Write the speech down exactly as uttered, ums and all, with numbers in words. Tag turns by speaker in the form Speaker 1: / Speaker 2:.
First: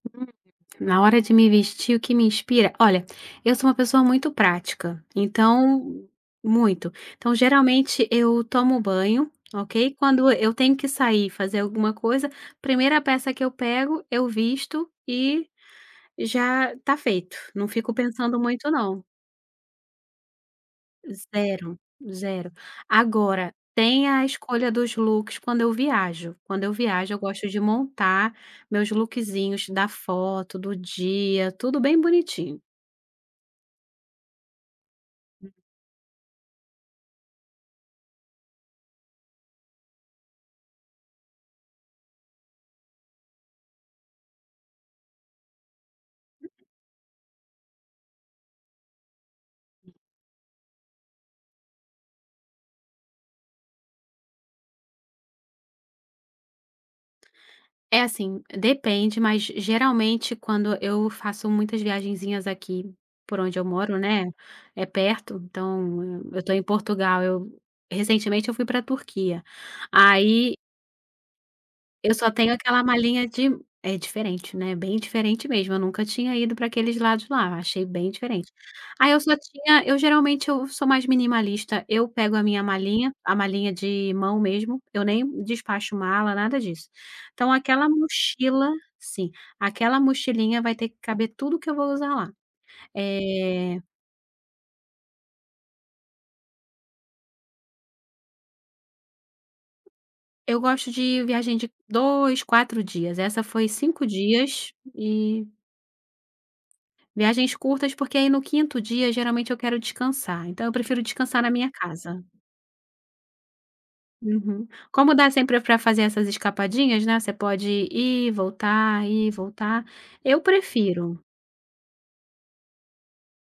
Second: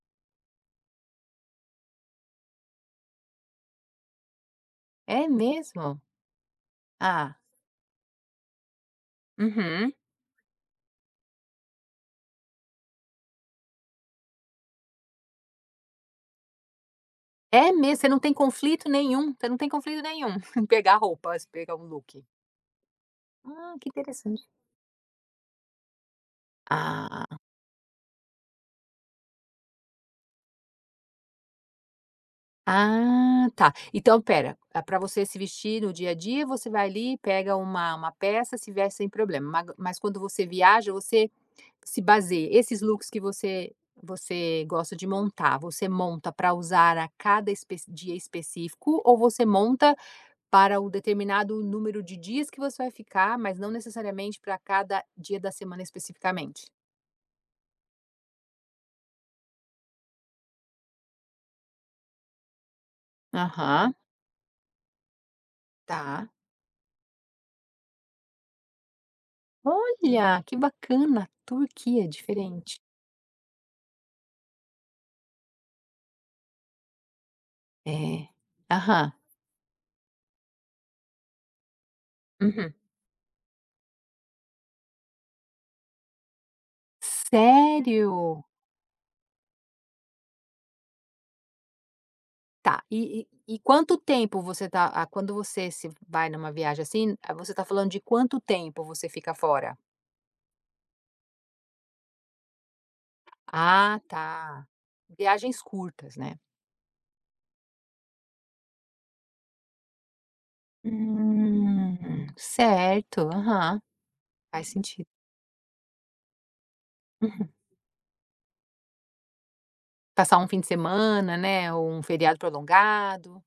Speaker 1: [unintelligible] Na hora de me vestir, o que me inspira olha, eu sou uma pessoa muito prática,
Speaker 2: É mesmo?
Speaker 1: então muito.
Speaker 2: Ah.
Speaker 1: Então, geralmente eu tomo banho,
Speaker 2: Uhum.
Speaker 1: ok, quando eu tenho que sair, fazer alguma coisa, primeira peça que eu pego, eu visto, e já está feito. Não
Speaker 2: É
Speaker 1: fico
Speaker 2: mesmo? Você não tem
Speaker 1: pensando muito
Speaker 2: conflito
Speaker 1: não.
Speaker 2: nenhum? Você não tem conflito nenhum, pegar roupas, pegar
Speaker 1: zero,
Speaker 2: um look.
Speaker 1: zero. Agora,
Speaker 2: Ah, que
Speaker 1: tem a
Speaker 2: interessante.
Speaker 1: escolha dos looks quando eu viajo. Quando eu viajo, eu
Speaker 2: Ah.
Speaker 1: gosto de montar meus lookzinhos da foto, do dia, tudo bem bonitinho.
Speaker 2: Ah, tá. Então espera, eh, pra você se vestir no dia a dia, você vai ali, pega uma uma peça, se veste sem problema. Mas q quando você viaja, você se basei esses looks que você você gosta de montar, você monta pra usar a cada espec dia específico, ou você monta para o determinado número de dias que você vai ficar, mas não necessariamente pra cada dia da semana, especificamente?
Speaker 1: É assim, depende, mas geralmente quando eu faço muitas viagenzinhas aqui, por onde eu
Speaker 2: Aham.
Speaker 1: moro, né. É perto, então, eu
Speaker 2: Tá.
Speaker 1: eu estou em Portugal, eu recentemente eu fui pra Turquia,
Speaker 2: Olha, que
Speaker 1: aí
Speaker 2: bacana. Turquia, é
Speaker 1: Eu só tenho
Speaker 2: diferente.
Speaker 1: aquela malinha de é diferente, né. Bem diferente mesmo, eu nunca tinha ido pra aqueles lados lá, achei bem
Speaker 2: É.
Speaker 1: diferente. Aí
Speaker 2: Aham.
Speaker 1: eu só tinha eu geralmente, eu sou mais minimalista, eu pego a minha
Speaker 2: Uhum.
Speaker 1: malinha, a malinha de mão mesmo, eu nem despacho mala, nada disso. Então aquela
Speaker 2: Sério?
Speaker 1: mochila sim, aquela mochilinha vai ter que caber tudo o que eu vou usar lá.
Speaker 2: Tá, e e e
Speaker 1: Eh
Speaker 2: quanto tempo você está ah, quando você se vai numa viagem assim, ah, você está falando de quanto tempo, você fica fora?
Speaker 1: Eu gosto de viagem de dois, quatro dias. Essa foi
Speaker 2: Ah
Speaker 1: cinco
Speaker 2: tá.
Speaker 1: dias, e
Speaker 2: Viagens curtas, né?
Speaker 1: Viagens curtas, porque aí no quinto dia, geralmente eu quero descansar, então eu prefiro descansar na minha casa.
Speaker 2: Hum. Certo, aham.
Speaker 1: Uhum.
Speaker 2: Faz senti
Speaker 1: Como dá sempre pra fazer essas escapadinhas, né, você
Speaker 2: Uhum.
Speaker 1: pode ir, voltar, ir e voltar,
Speaker 2: Passar
Speaker 1: eu
Speaker 2: um fim de
Speaker 1: prefiro.
Speaker 2: semana, né, ou um feriado prolongado.